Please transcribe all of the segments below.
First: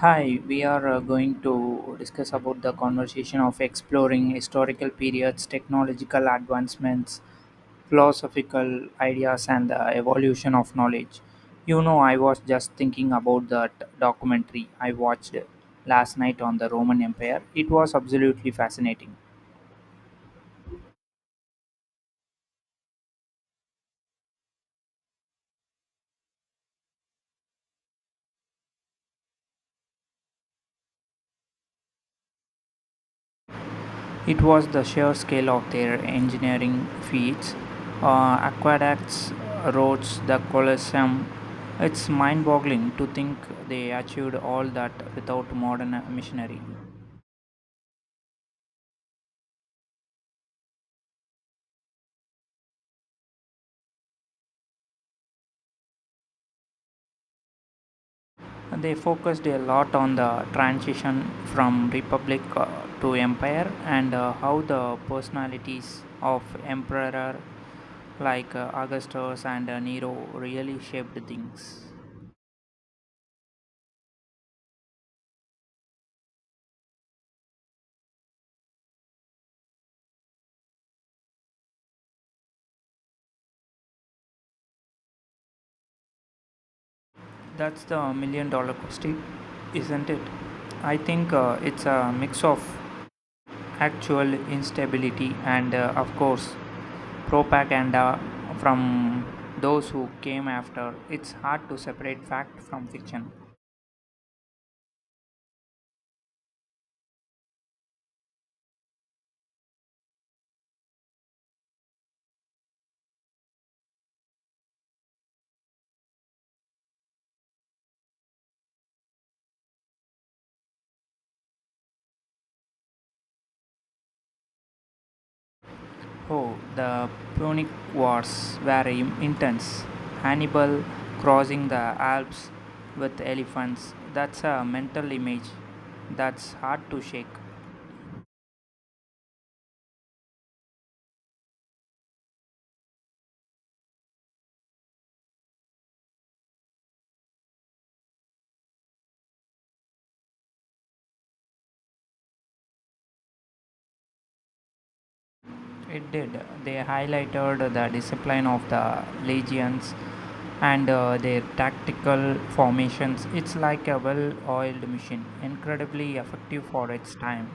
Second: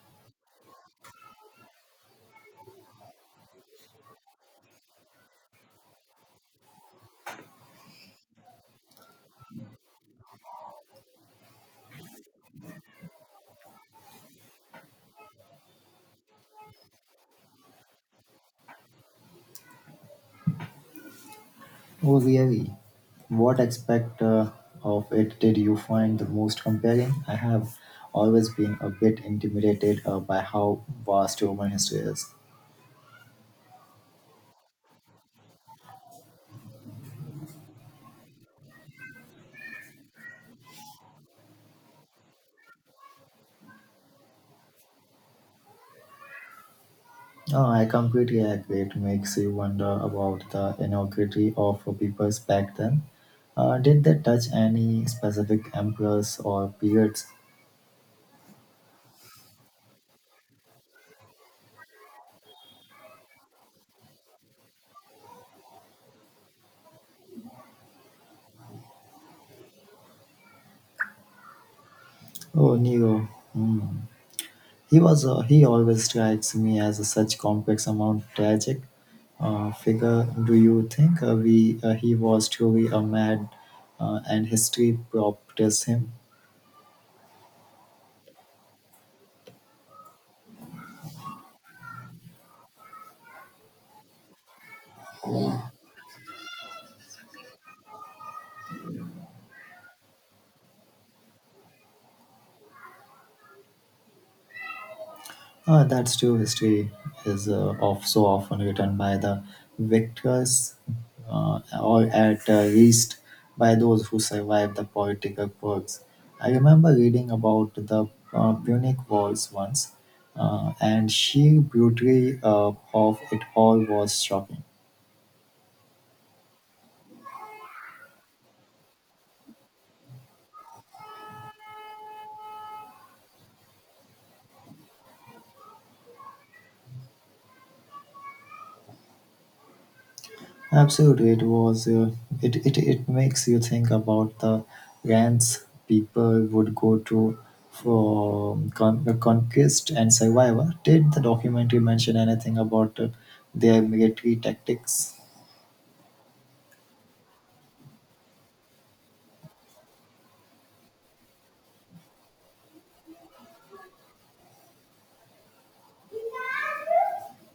Hi, we are going to discuss about the conversation of exploring historical periods, technological advancements, philosophical ideas, and the evolution of knowledge. You know, I was just thinking about that documentary I watched last night on the Roman Empire. It was absolutely fascinating. Oh, really? What aspect of it did you find the most compelling? I have always been a bit intimidated by how vast human history is. It was the sheer scale of their engineering feats, aqueducts, roads, the Colosseum. It's mind boggling to think they achieved all that without modern machinery. No, I completely agree. It makes you wonder about the inequality of peoples back then. Did they touch any specific emperors or periods? They focused a lot on the transition from republic to empire, and how the personalities of emperor like Augustus and Nero really shaped things. Oh, Nero. Hmm. He always strikes me as a such complex amount tragic figure. Do you think we he was truly a mad and history prop him? That's the $1 million question, isn't it? I think it's a mix of actual instability and, of course, propaganda from those who came after. It's hard to separate fact from fiction. That's true. History is of so often written by the victors, or at least by those who survived the political perks. I remember reading about the Punic Wars once, and sheer brutally of it all was shocking. Oh, the Punic Wars were intense. Hannibal crossing the Alps with elephants. That's a mental image that's hard to shake. Absolutely, it was. It makes you think about the lands people would go to for the conquest and survival. Did the documentary mention anything about their military tactics? It did. They highlighted the discipline of the legions and their tactical formations. It's like a well oiled machine, incredibly effective for its time.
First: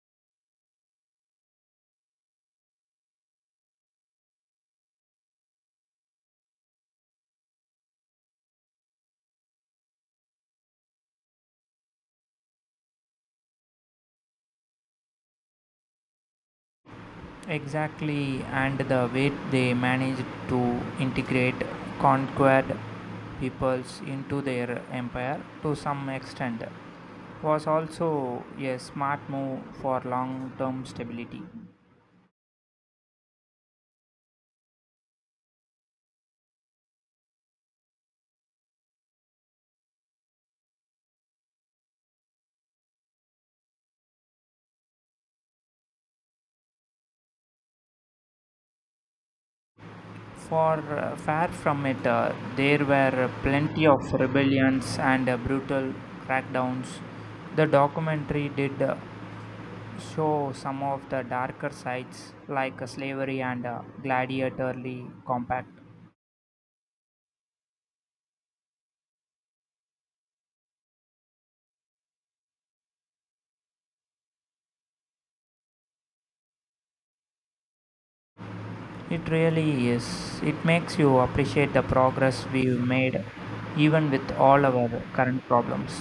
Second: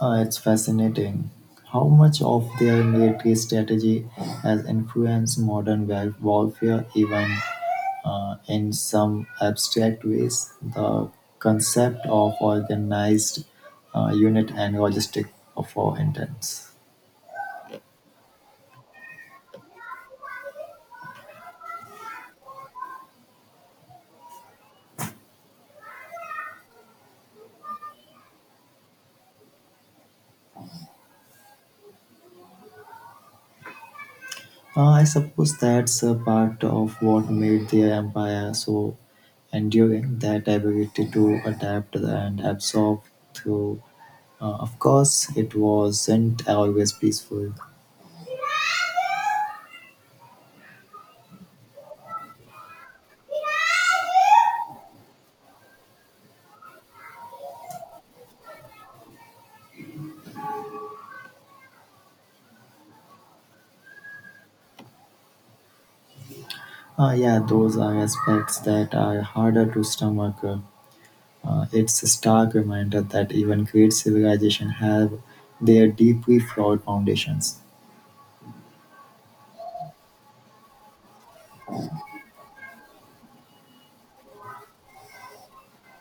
It's fascinating how much of their military strategy has influenced modern warfare, even in some abstract ways, the concept of organized unit and logistic for intents. Exactly, and the way they managed to integrate conquered peoples into their empire to some extent was also a smart move for long term stability. I suppose that's a part of what made their empire so enduring, that ability to adapt and absorb through. Of course, it wasn't always peaceful. Far far from it, there were plenty of rebellions and brutal crackdowns. The documentary did show some of the darker sides, like slavery and gladiatorly compact. Yeah, those are aspects that are harder to stomach. It's a stark reminder that even great civilizations have their deeply flawed foundations. It really is. It makes you appreciate the progress we've made, even with all our current problems.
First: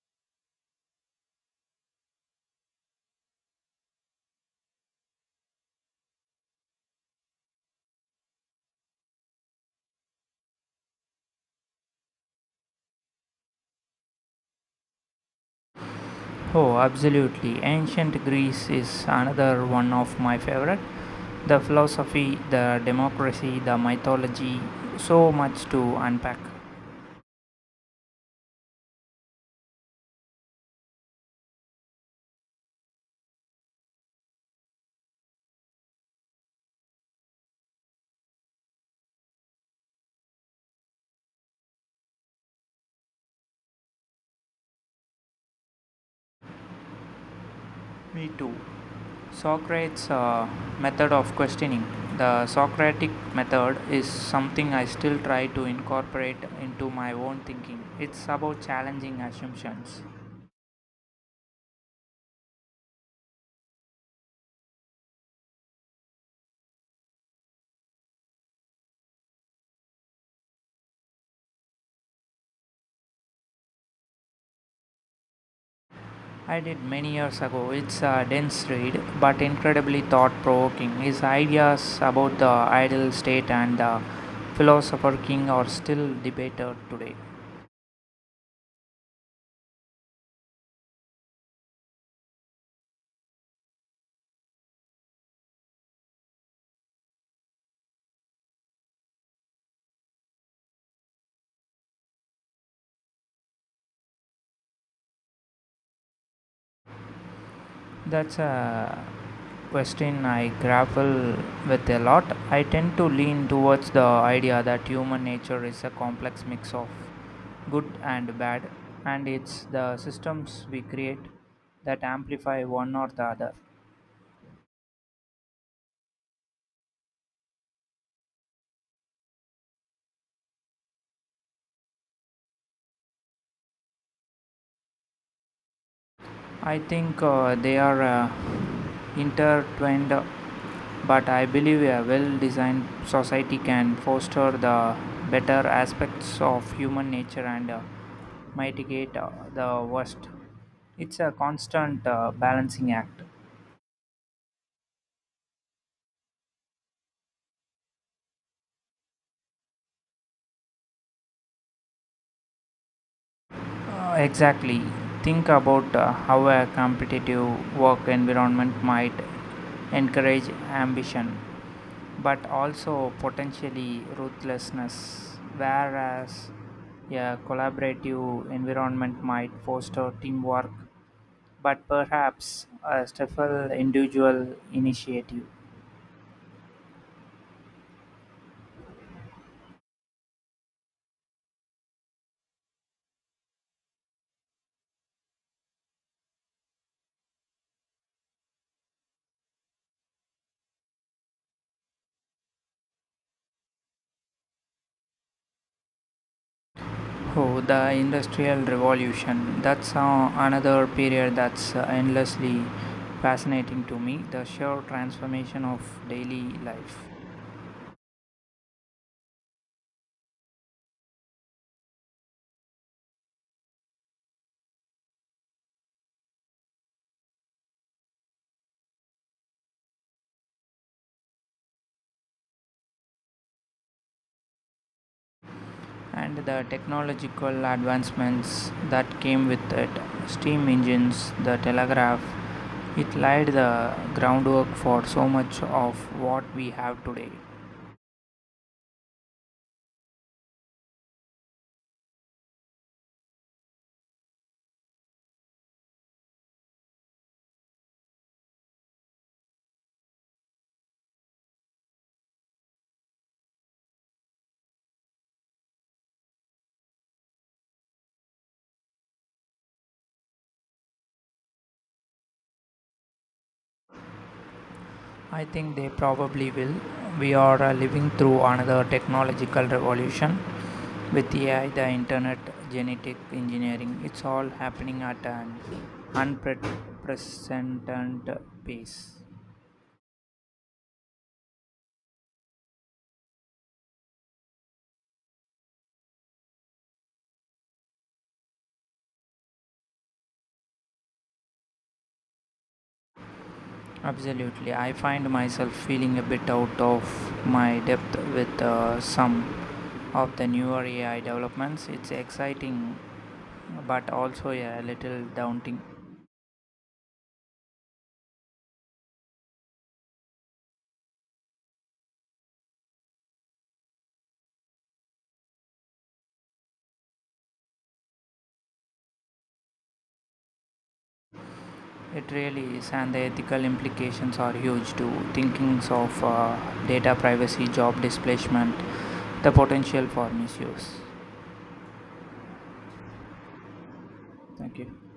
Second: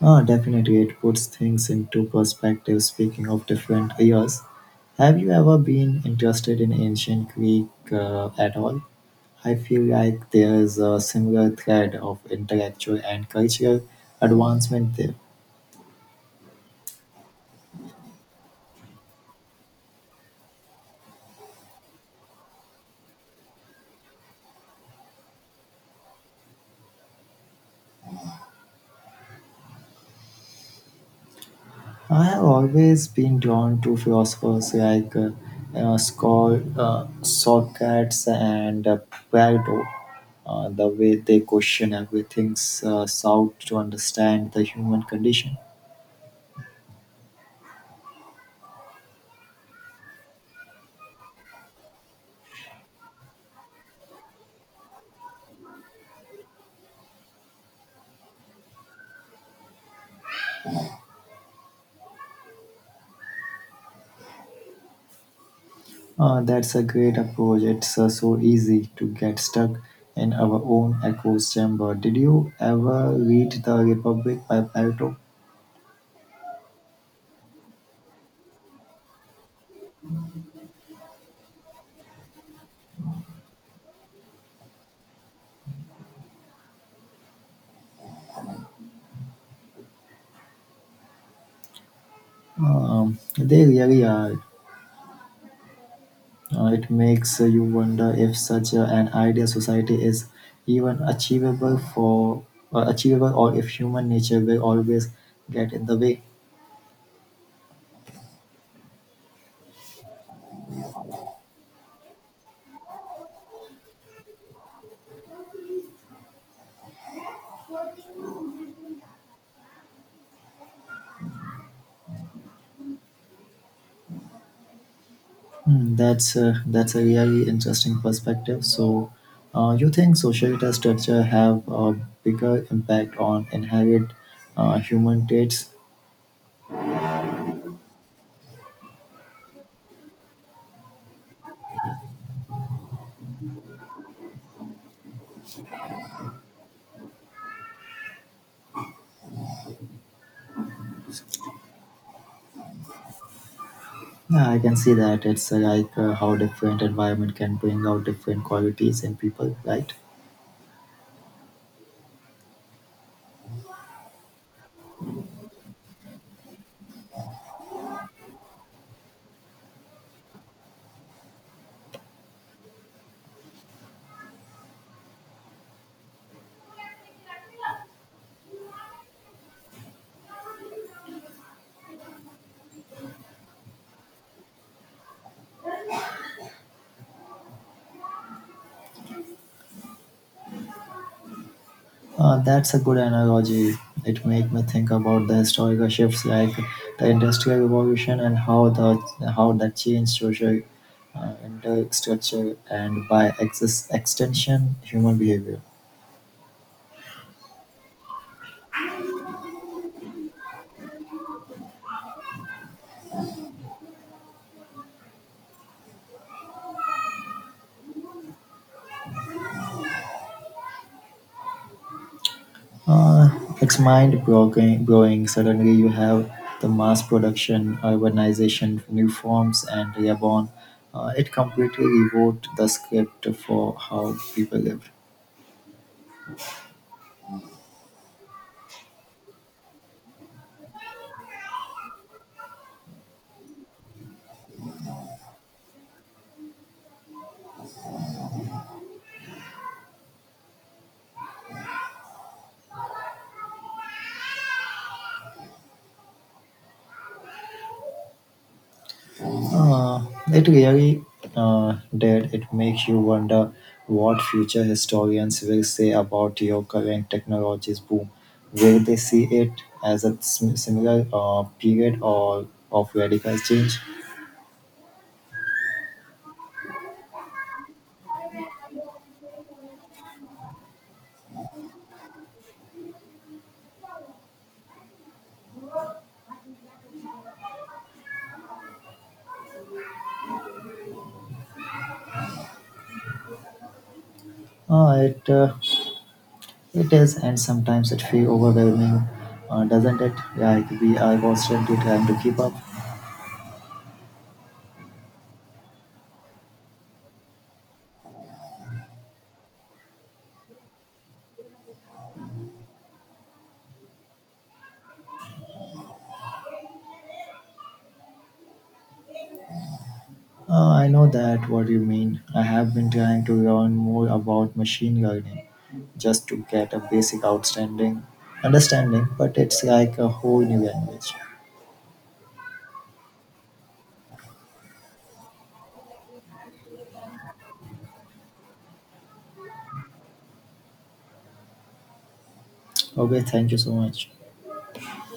Ah, definitely, it puts things into perspective. Speaking of different eras, have you ever been interested in ancient Greek at all? I feel like there's a similar thread of intellectual and cultural advancement there. Oh, absolutely. Ancient Greece is another one of my favorite. The philosophy, the democracy, the mythology, so much to unpack. I have always been drawn to philosophers like Socrates and Plato. The way they question everything sought to understand the human condition. Me too. Socrates' method of questioning. The Socratic method is something I still try to incorporate into my own thinking. It's about challenging assumptions. That's a great approach. It's so easy to get stuck in our own echo chamber. Did you ever read The Republic by Plato? I did many years ago. It's a dense read, but incredibly thought provoking. His ideas about the ideal state and the philosopher king are still debated today. They really are. It makes you wonder if an ideal society is even achievable for achievable, or if human nature will always get in the way. That's a question I grapple with a lot. I tend to lean towards the idea that human nature is a complex mix of good and bad, and it's the systems we create that amplify one or the other. Hmm, that's a really interesting perspective. So, you think social data structure have a bigger impact on inherent human traits? I think they are intertwined, but I believe a well designed society can foster the better aspects of human nature and mitigate the worst. It's a constant balancing act. Yeah, I can see that. It's like how different environment can bring out different qualities in people, right? Exactly. Think about how a competitive work environment might encourage ambition but also potentially ruthlessness, whereas a collaborative environment might foster teamwork but perhaps a stifle individual initiative. That's a good analogy. It made me think about the historical shifts, like the industrial revolution, and how that changed social infrastructure and, by excess extension, human behavior. Oh, the Industrial Revolution. That's another period that's endlessly fascinating to me. The sheer transformation of daily life Uh, it's mind blowing. Suddenly, you have the mass production, urbanization, new forms, and reborn. It completely rewrote the script for how people live. and the technological advancements that came with it. Steam engines, the telegraph, it laid the groundwork for so much of what we have today. Uh, it really did. It makes you wonder what future historians will say about your current technologies boom. Will they see it as a similar period or of radical change? I think they probably will. We are living through another technological revolution with AI, the internet, genetic engineering. It's all happening at an unprecedented pace. Uh, it uh, it is, and sometimes it feels overwhelming, doesn't it? Like we are constantly trying to keep up. Absolutely. I find myself feeling a bit out of my depth with some of the newer AI developments. It's exciting but also a little daunting. I know that what you mean. I have been trying to learn more about machine learning just to get a basic outstanding understanding, but it's like a whole new language. It really is, and the ethical implications are huge too. Thinkings of data privacy, job displacement, the potential for misuse. Okay, thank you so much. Thank you.